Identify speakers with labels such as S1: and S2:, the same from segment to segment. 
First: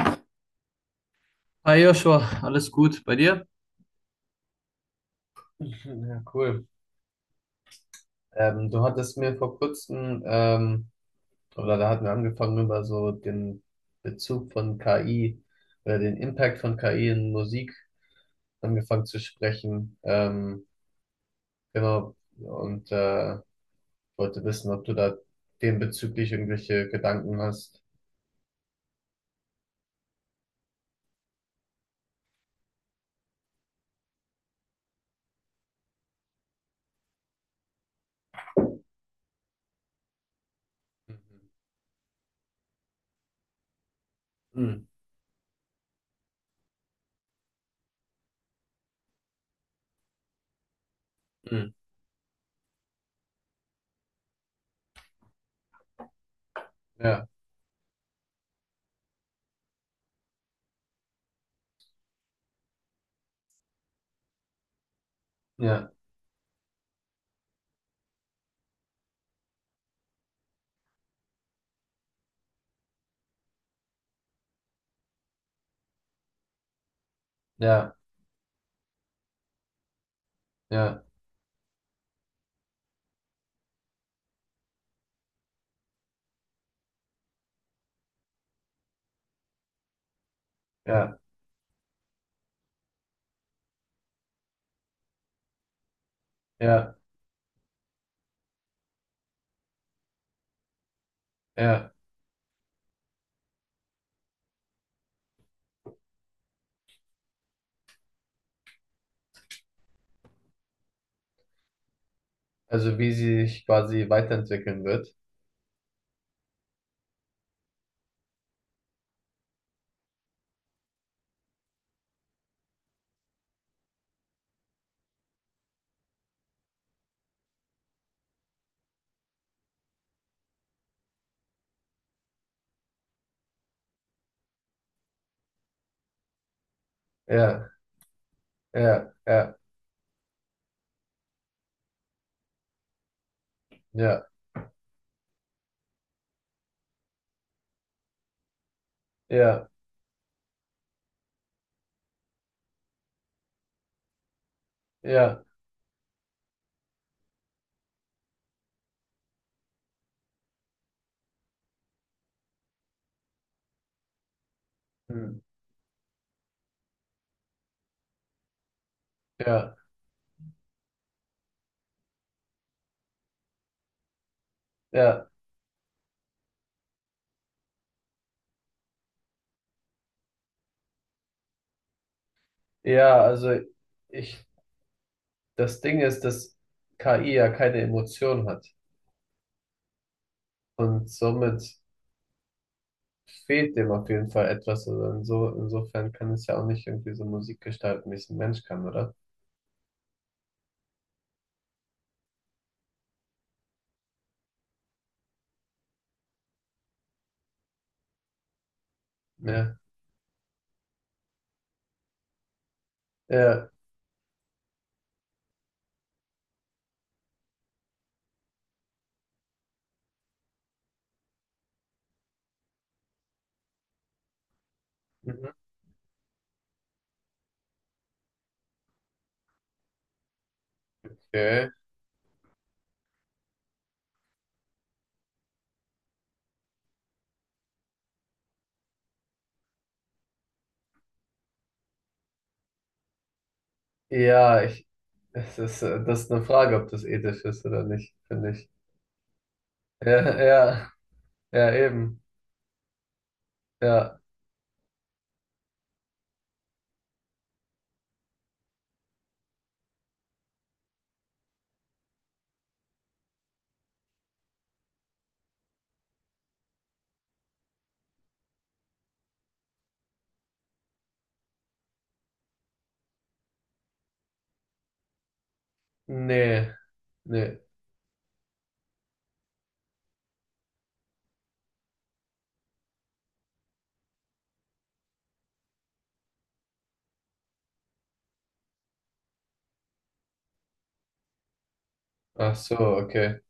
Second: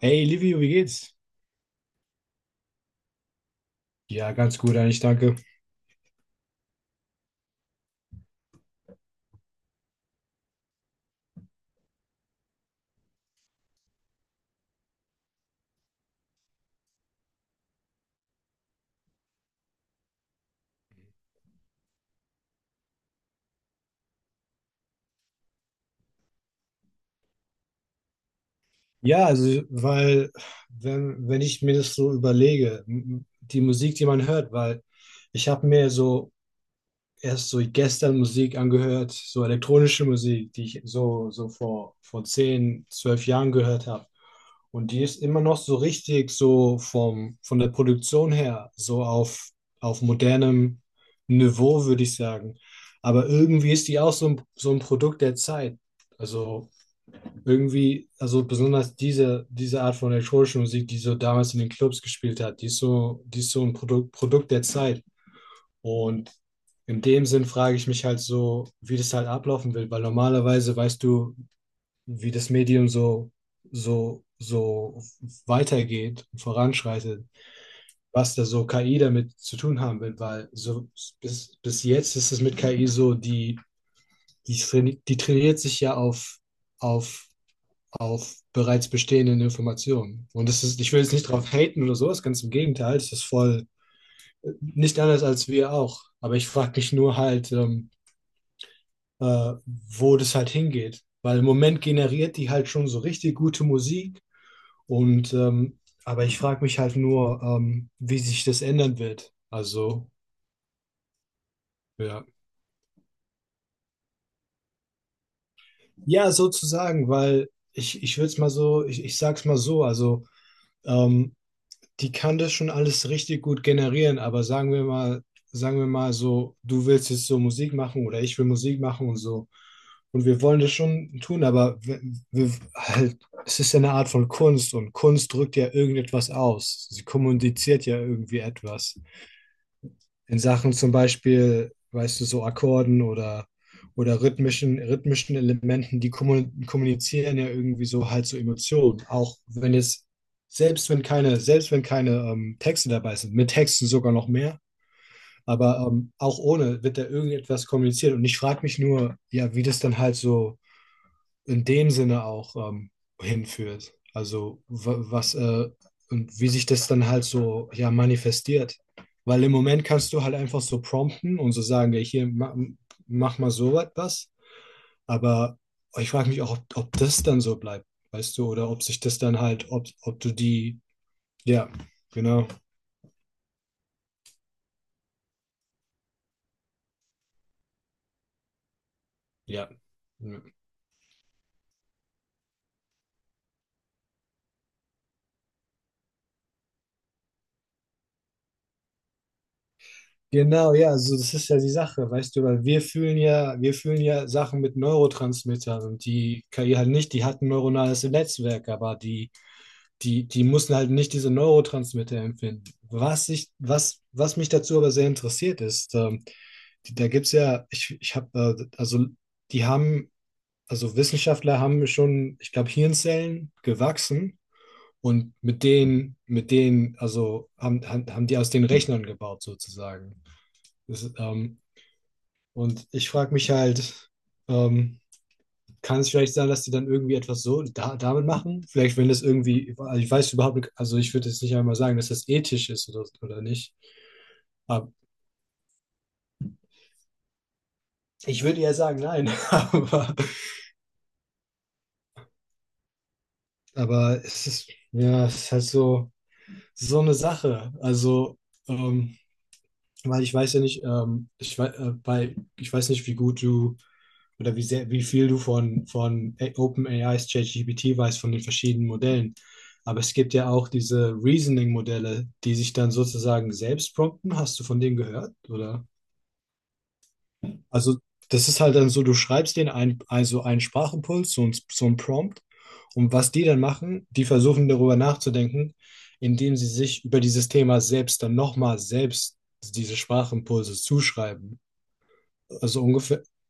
S1: Hey Livio, wie geht's?
S2: Hi Joshua, alles gut bei dir?
S1: Ja, ganz gut eigentlich, danke.
S2: Ja, cool. Du hattest mir vor kurzem, oder da hatten wir angefangen, über so den Bezug von KI oder den Impact von KI in Musik angefangen zu sprechen. Genau. Und wollte wissen, ob du da dem bezüglich irgendwelche Gedanken hast.
S1: Ja, also, weil, wenn ich mir das so überlege, die Musik, die man hört, weil ich habe mir so erst so gestern Musik angehört, so elektronische Musik, die ich so, so vor 10 12 Jahren gehört habe.
S2: Mhm.
S1: Und die ist immer noch so richtig von der Produktion her, auf modernem
S2: Mhm.
S1: Niveau, würde ich sagen. Aber irgendwie ist die auch so ein Produkt der Zeit. Also
S2: Ja,
S1: irgendwie, also besonders diese Art von elektronischer Musik, die so damals in den Clubs gespielt hat, die ist so ein Produkt der Zeit.
S2: ja,
S1: Und in dem Sinn frage ich mich halt so, wie das halt ablaufen will, weil normalerweise weißt du, wie das Medium so weitergeht und voranschreitet,
S2: ja,
S1: was da so KI damit zu tun haben will, weil so
S2: ja,
S1: bis jetzt ist es mit KI so, die trainiert sich ja auf auf bereits bestehenden Informationen. Und das ist, ich will jetzt
S2: ja,
S1: nicht drauf haten oder sowas, ganz im Gegenteil, das ist voll nicht anders als wir auch. Aber ich frage mich
S2: ja,
S1: nur halt, wo das halt hingeht. Weil im Moment
S2: ja.
S1: generiert die halt schon so richtig gute Musik. Und aber ich frage mich halt nur, wie sich das ändern wird. Also, ja.
S2: Also wie sie sich quasi weiterentwickeln wird.
S1: Ja, sozusagen, ich würde es mal so, ich sag's mal so, also ähm, die kann das schon alles richtig gut generieren, aber sagen wir mal so, du willst jetzt so Musik machen oder ich will Musik machen und so. Und wir wollen das schon tun, aber wir, halt, es ist ja eine Art von Kunst und Kunst drückt ja irgendetwas aus. Sie
S2: Ja.
S1: kommuniziert ja irgendwie etwas
S2: Ja, ja,
S1: in Sachen zum Beispiel, weißt du, so Akkorden oder
S2: ja,
S1: rhythmischen Elementen, die kommunizieren ja irgendwie so halt so Emotionen. Auch
S2: ja,
S1: wenn jetzt, Selbst wenn keine, selbst wenn keine Texte dabei sind, mit Texten sogar noch mehr,
S2: ja,
S1: aber auch ohne wird da irgendetwas kommuniziert. Und ich frage mich nur, ja, wie das dann halt so in dem Sinne auch hinführt. Also wa- was
S2: hm,
S1: und wie sich das dann halt so ja manifestiert. Weil im
S2: ja,
S1: Moment kannst du halt einfach so prompten und so sagen, ja, hier mach mal so was.
S2: ja,
S1: Aber ich frage mich auch, ob das dann so bleibt, weißt du, oder ob sich das dann halt, ob du die, ja, genau,
S2: ja, ich, das Ding ist, dass KI ja keine Emotion hat
S1: ja. Ja.
S2: und somit fehlt dem auf jeden Fall etwas. Also insofern kann es ja auch nicht irgendwie so Musik gestalten, wie es ein Mensch kann, oder?
S1: Genau, ja, also das ist ja die Sache, weißt du, weil wir fühlen ja Sachen mit Neurotransmittern und die KI halt nicht, die hat ein neuronales Netzwerk, aber
S2: Ja,
S1: die mussten halt nicht diese Neurotransmitter empfinden.
S2: ja,
S1: Was mich dazu aber sehr interessiert ist, die, da gibt's ja, ich habe, also die haben, also Wissenschaftler haben schon, ich glaube, Hirnzellen gewachsen und
S2: mhm,
S1: mit denen haben die aus den Rechnern gebaut sozusagen. Das, ist, ähm,
S2: okay.
S1: und ich frage mich halt, ähm, kann es vielleicht sein, dass die dann irgendwie etwas so da, damit machen? Vielleicht, wenn das irgendwie, also ich weiß überhaupt nicht, also ich würde jetzt nicht einmal sagen, dass das ethisch ist oder nicht.
S2: Ja, ich,
S1: Aber
S2: Es ist, das ist eine Frage, ob das ethisch ist oder nicht,
S1: ich
S2: finde
S1: würde
S2: ich.
S1: eher sagen, nein.
S2: Ja,
S1: Aber,
S2: ja, ja, eben, ja,
S1: aber es ist, ja, es ist halt so, so eine Sache. Also, ähm, weil ich weiß ja nicht, weil ich weiß nicht, wie gut du oder wie sehr, wie viel du von, von OpenAIs ChatGPT weißt, von den verschiedenen Modellen. Aber es gibt ja auch diese Reasoning-Modelle, die sich dann sozusagen selbst prompten. Hast du von denen gehört? Oder?
S2: nee, nee,
S1: Also, das ist halt dann so, du schreibst denen ein, also einen Sprachimpuls, so ein Prompt. Und was die dann machen, die versuchen darüber nachzudenken, indem sie sich über dieses Thema selbst dann nochmal selbst diese Sprachimpulse zuschreiben.
S2: ach so,
S1: Also ungefähr,
S2: okay.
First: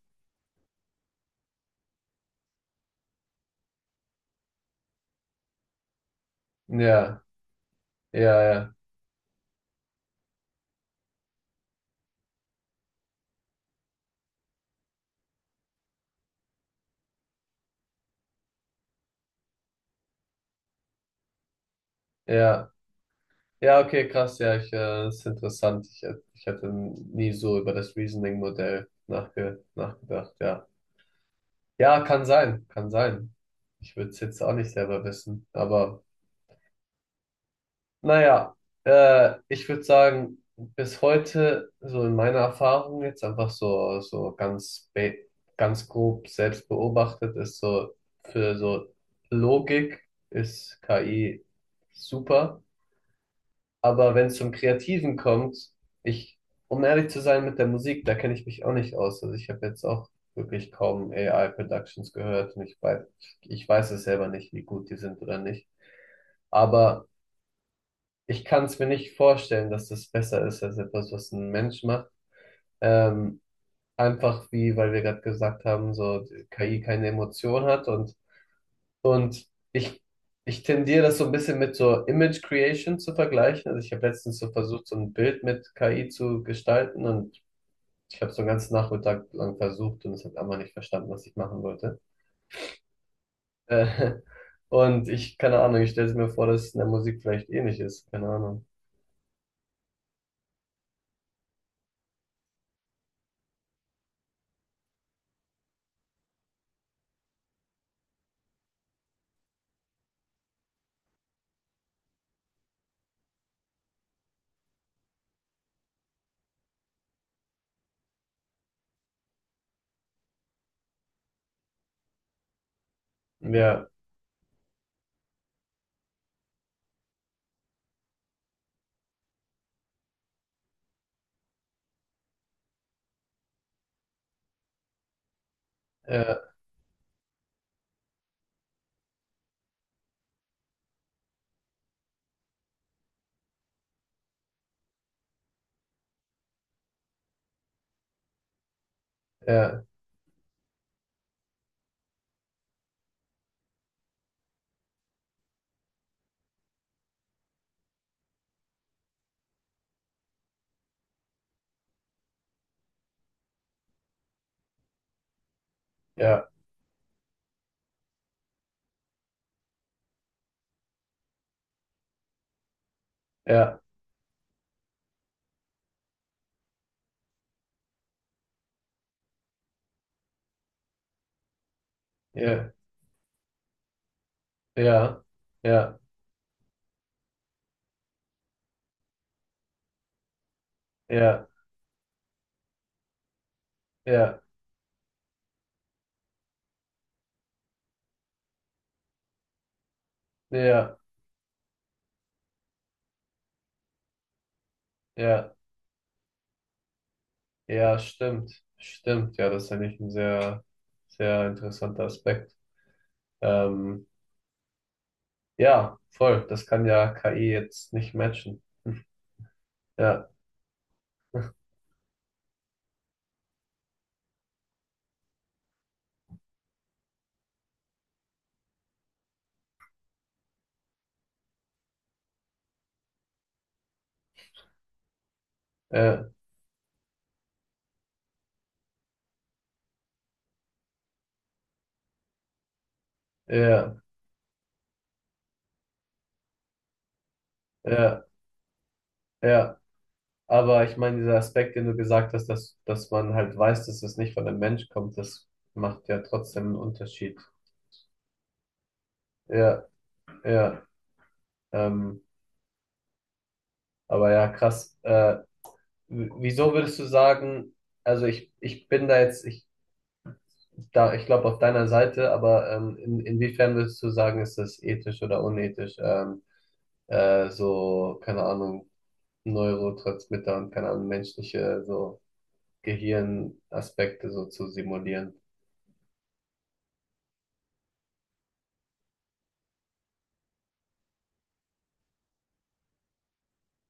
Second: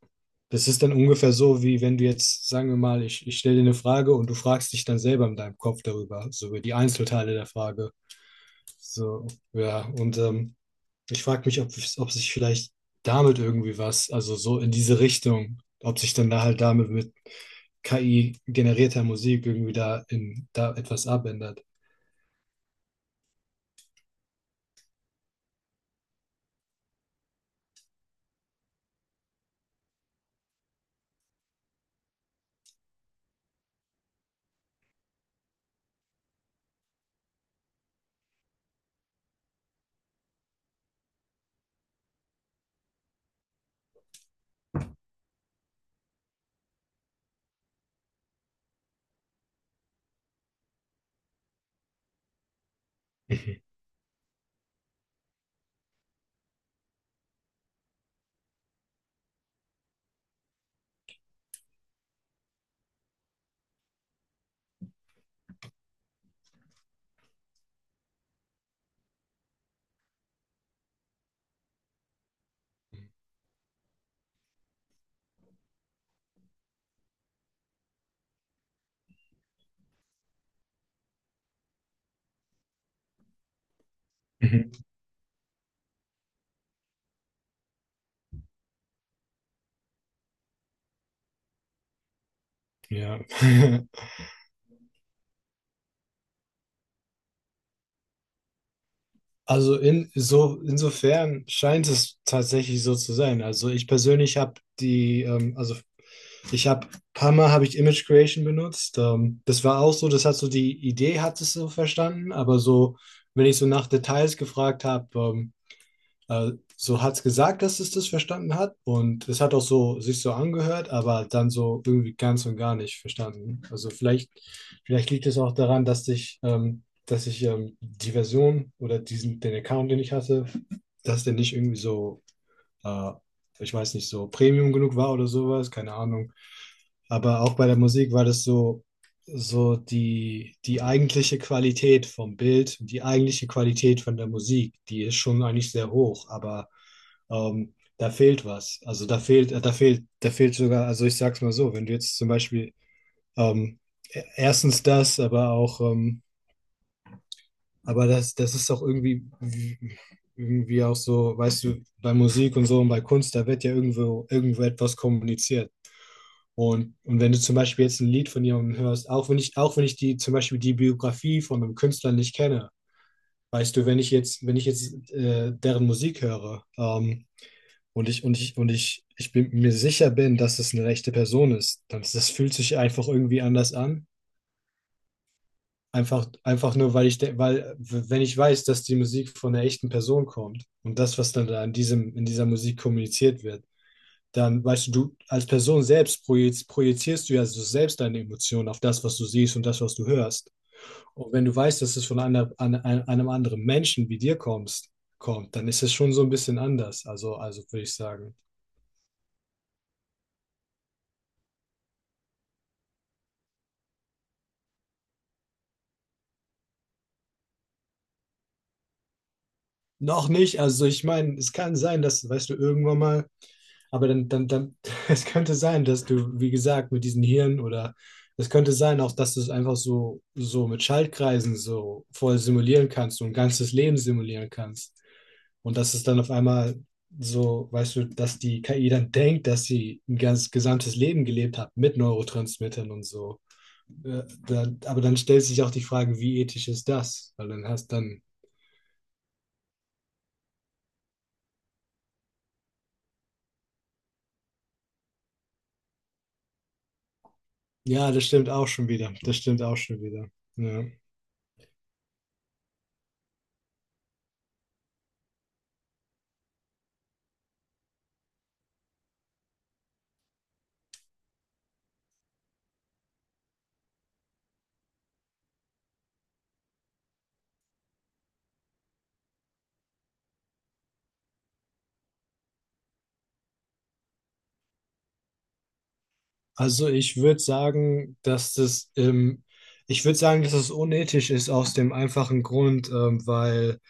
S1: das ist dann ungefähr so, wie wenn du jetzt, sagen wir mal, ich stelle dir eine Frage und du fragst dich dann selber in deinem Kopf darüber, so über die
S2: Ja,
S1: Einzelteile der Frage.
S2: ja, ja,
S1: So, ja, und ich frage mich, ob sich vielleicht damit irgendwie was, also so in diese Richtung, ob sich dann da halt damit mit KI generierter Musik irgendwie da in da etwas abändert.
S2: ja. Ja, okay, krass, ja, das ist interessant. Ich hätte nie so über das Reasoning-Modell nachgedacht, ja. Ja, kann sein, kann sein. Ich würde es jetzt auch nicht selber wissen, aber naja, ich würde sagen, bis heute, so in meiner Erfahrung jetzt einfach so, so ganz, ganz grob selbst beobachtet, ist so für so Logik ist KI super.
S1: Mhm.
S2: Aber wenn es zum Kreativen kommt, ich, um ehrlich zu sein mit der Musik, da kenne ich mich auch nicht aus. Also ich habe jetzt auch wirklich kaum AI-Productions gehört und ich weiß es selber nicht, wie gut die sind oder nicht. Aber ich kann es mir nicht vorstellen, dass das besser ist als etwas, was ein Mensch macht. Ähm, Einfach wie, weil wir gerade gesagt haben, so KI keine Emotion hat und ich, ich tendiere das so ein bisschen mit so Image Creation zu vergleichen. Also ich habe letztens so
S1: Mhm.
S2: versucht, so ein Bild mit KI zu gestalten und ich habe so einen ganzen Nachmittag lang versucht und es hat einfach nicht verstanden, was ich machen wollte.
S1: Ja.
S2: Äh, und keine Ahnung, ich stelle mir vor, dass es in der Musik vielleicht ähnlich ist. Keine Ahnung.
S1: Also in, so, insofern scheint es tatsächlich so zu sein. Also ich persönlich habe die, ich habe, paar Mal habe ich Image Creation benutzt. Das war auch so, das hat so die Idee, hat es so verstanden, aber so, wenn ich so nach Details gefragt habe, so hat es gesagt, dass es das verstanden hat und es hat auch so sich so angehört, aber dann so irgendwie ganz und gar nicht verstanden.
S2: Ja,
S1: Also vielleicht liegt es auch daran, dass ich die Version oder diesen, den Account, den ich hatte, dass der nicht irgendwie so äh, ich weiß nicht, so Premium genug war oder sowas, keine Ahnung.
S2: ja,
S1: Aber auch bei der Musik war das so, die eigentliche Qualität vom Bild, die eigentliche Qualität von der Musik, die ist schon eigentlich sehr hoch, aber da fehlt was. Also
S2: ja,
S1: da fehlt sogar, also ich sag's mal so, wenn du jetzt zum Beispiel ähm, erstens das, aber auch aber das ist auch irgendwie, irgendwie auch so, weißt du, bei Musik und so und bei Kunst, da wird ja irgendwo, irgendwo etwas kommuniziert. Und wenn du zum Beispiel jetzt ein Lied von jemandem hörst, auch wenn ich die, zum Beispiel die Biografie von einem Künstler nicht kenne, weißt
S2: ja,
S1: du, wenn ich jetzt deren Musik höre, und ich bin mir sicher bin, dass es eine rechte Person ist, dann das fühlt
S2: ja,
S1: sich einfach irgendwie anders an.
S2: ja, ja, ja,
S1: Einfach, einfach nur, weil ich, de- weil, w- wenn ich weiß, dass die Musik von einer echten Person kommt und das, was
S2: ja,
S1: dann da in diesem, in dieser Musik kommuniziert wird,
S2: ja,
S1: dann weißt du, du als Person selbst projizierst du ja so selbst deine Emotionen auf das, was du siehst und das, was du hörst.
S2: ja, ja,
S1: Und wenn du weißt, dass es von einem anderen Menschen wie dir
S2: ja,
S1: kommt, dann ist es schon so ein bisschen anders. Also würde ich
S2: ja,
S1: sagen.
S2: stimmt. Stimmt. Ja, das ist eigentlich ein sehr, sehr interessanter Aspekt. Ähm, ja, voll. Das kann ja KI jetzt nicht matchen. Hm.
S1: Noch
S2: Ja,
S1: nicht. Also ich meine, es kann sein, dass, weißt du, irgendwann mal, aber dann, es könnte sein, dass du, wie gesagt, mit diesen Hirn oder es könnte sein auch, dass du es einfach so, so mit Schaltkreisen so voll simulieren kannst, so ein ganzes Leben simulieren kannst. Und dass es dann
S2: ja,
S1: auf einmal so, weißt du, dass die KI dann denkt, dass sie ein ganz gesamtes Leben gelebt hat mit Neurotransmittern und so.
S2: ja,
S1: Aber dann stellt sich auch die Frage, wie ethisch ist das? Weil dann hast dann
S2: ja, ja. Aber ich meine, dieser Aspekt, den du gesagt hast, dass man halt weiß, dass es nicht von einem Mensch kommt, das macht ja trotzdem einen Unterschied.
S1: Ja, das stimmt auch schon wieder. Das stimmt auch
S2: Ja,
S1: schon wieder.
S2: ja.
S1: Ja.
S2: Ähm, aber ja, krass. Wieso würdest du sagen, ich bin da jetzt, ich glaube auf deiner Seite, aber inwiefern würdest du sagen, ist das ethisch oder unethisch? So, keine Ahnung, Neurotransmitter und keine Ahnung, menschliche so Gehirnaspekte so zu simulieren.
S1: Also ich würde sagen, dass das, ich würde sagen, dass es unethisch ist aus dem einfachen Grund, weil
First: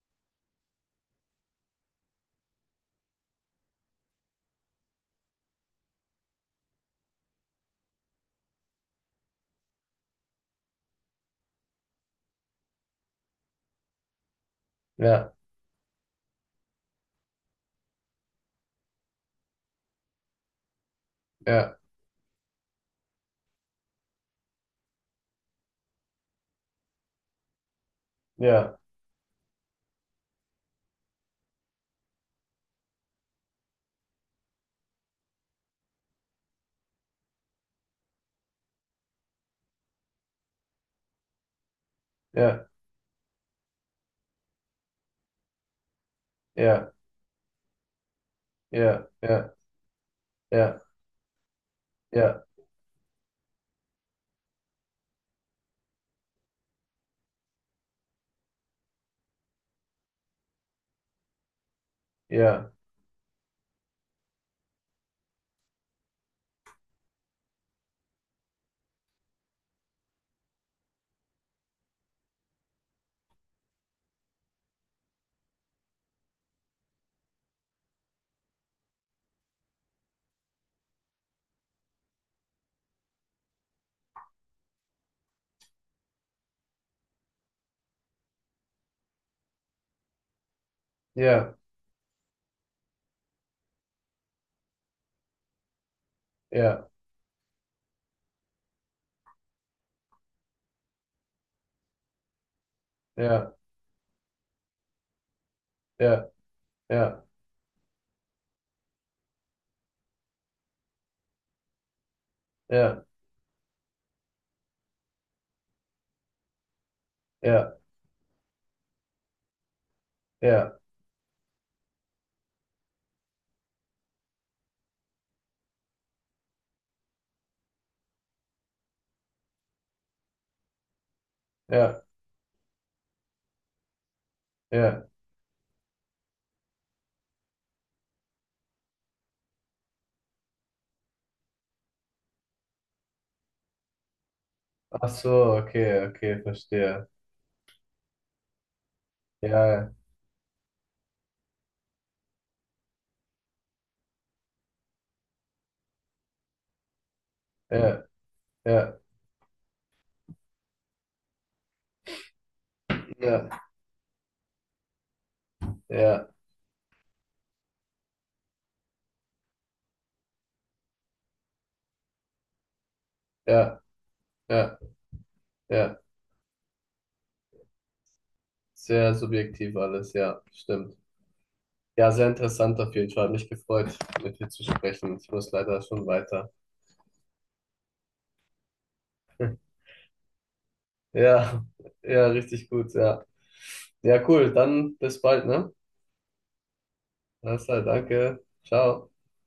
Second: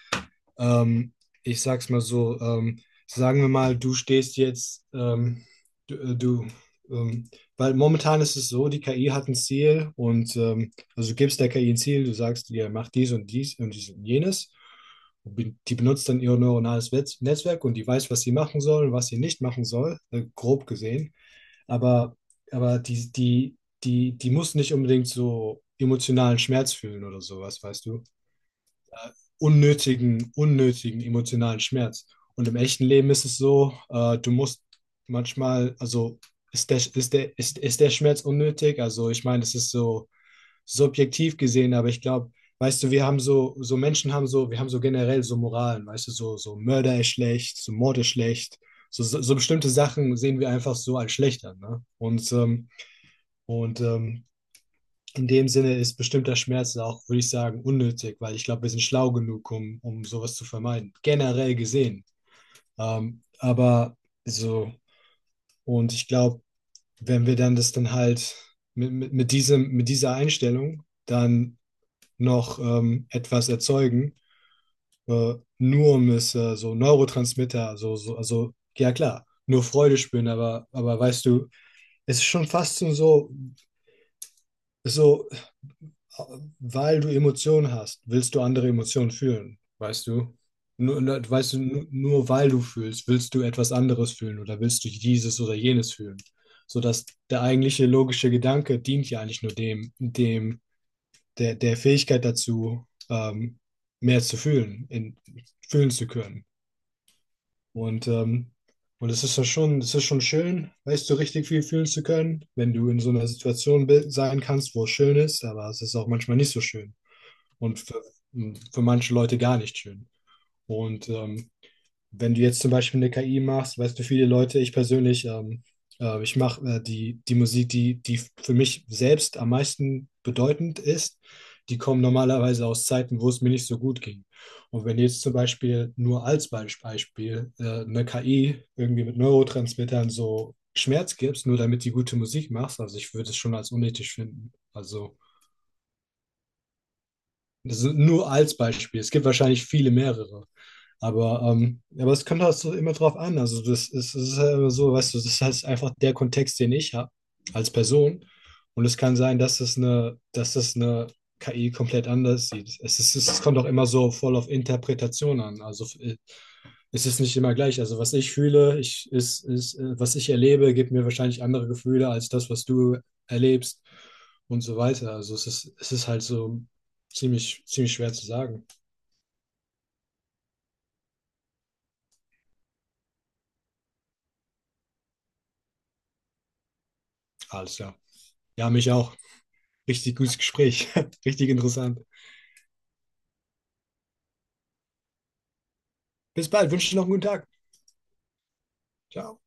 S1: Ähm, ich sag's mal so, sagen wir mal, du stehst jetzt, du, du ähm, weil momentan ist es so, die KI hat ein Ziel und also du gibst der KI ein Ziel, du sagst ihr, mach dies und dies und dies und jenes.
S2: Ja,
S1: Und die benutzt dann ihr Netzwerk und die weiß, was sie machen soll, was sie nicht machen soll, grob gesehen.
S2: ja,
S1: Aber, aber die, die, die muss nicht unbedingt so emotionalen Schmerz fühlen oder sowas, weißt du?
S2: ja,
S1: Unnötigen emotionalen Schmerz. Und im echten Leben ist es so, du musst manchmal, also ist der Schmerz unnötig? Also ich meine, das ist so subjektiv gesehen, aber ich glaube,
S2: ja,
S1: weißt du, wir haben so generell so Moralen, weißt du,
S2: ja,
S1: So Mord ist schlecht. So,
S2: ja,
S1: so, so
S2: ja,
S1: bestimmte Sachen sehen wir einfach
S2: ja,
S1: so als schlecht an. Ne? Und,
S2: ja,
S1: und ähm, in dem Sinne ist bestimmter Schmerz auch, würde ich sagen, unnötig, weil ich glaube, wir sind schlau genug, um sowas zu vermeiden, generell gesehen.
S2: ja,
S1: Aber so, und ich glaube, wenn wir dann das dann halt mit dieser Einstellung dann noch etwas erzeugen, nur um es so Neurotransmitter, also, ja klar, nur Freude spüren, aber weißt du, es ist schon fast so, weil du Emotionen hast, willst du andere Emotionen fühlen, weißt du?
S2: ja,
S1: Nur weil du fühlst, willst du etwas anderes fühlen oder willst du dieses oder jenes fühlen.
S2: ja,
S1: Sodass der eigentliche logische Gedanke dient ja eigentlich nur der Fähigkeit dazu,
S2: ja,
S1: mehr zu fühlen, fühlen zu
S2: ja,
S1: können.
S2: ja,
S1: Und, es ist ja schon, es ist schon schön, weißt du, richtig viel fühlen zu können, wenn du in
S2: ja,
S1: so einer Situation sein kannst, wo es schön ist, aber es ist auch manchmal nicht so schön
S2: ja,
S1: und für manche Leute gar nicht schön.
S2: ja,
S1: Und wenn du jetzt zum Beispiel eine KI machst, weißt du, viele Leute, ich persönlich, ich mache die Musik, die für mich selbst am meisten bedeutend ist, die kommen
S2: ja,
S1: normalerweise aus Zeiten, wo es mir nicht so gut ging. Und wenn
S2: ja.
S1: jetzt zum Beispiel nur als Beispiel eine KI irgendwie mit Neurotransmittern so Schmerz gibst, nur damit die gute Musik machst, also ich würde es schon als unethisch finden.
S2: Ach
S1: Also
S2: so, okay, okay, verstehe.
S1: Das ist nur als Beispiel. Es gibt wahrscheinlich
S2: Ja,
S1: viele mehrere. Aber, ja, aber es kommt halt so immer drauf an. Also das ist, es ist halt immer so, weißt du, das ist halt einfach der Kontext, den ich habe als
S2: ja,
S1: Person. Und es
S2: ja,
S1: kann sein, dass es eine KI komplett anders sieht. Es ist, es
S2: ja,
S1: kommt auch immer so voll auf Interpretation an.
S2: ja,
S1: Also
S2: ja.
S1: es ist nicht immer gleich. Also was ich fühle, ist, was ich erlebe, gibt mir wahrscheinlich andere Gefühle als das, was du
S2: Ja.
S1: erlebst und so
S2: Ja,
S1: weiter. Also es
S2: ja,
S1: ist halt so ziemlich, ziemlich schwer zu sagen.
S2: sehr subjektiv alles, ja, stimmt. Ja, sehr interessant auf jeden Fall. Hat mich gefreut, mit dir zu sprechen. Ich muss leider schon weiter.
S1: Alles klar. Ja, mich auch. Richtig gutes Gespräch. Richtig
S2: Ja,
S1: interessant.
S2: ja, richtig gut, ja. Ja, cool. Dann bis bald, ne?
S1: Bis bald. Wünsche dir noch einen guten Tag.
S2: Alles klar, danke. Ciao.
S1: Ciao.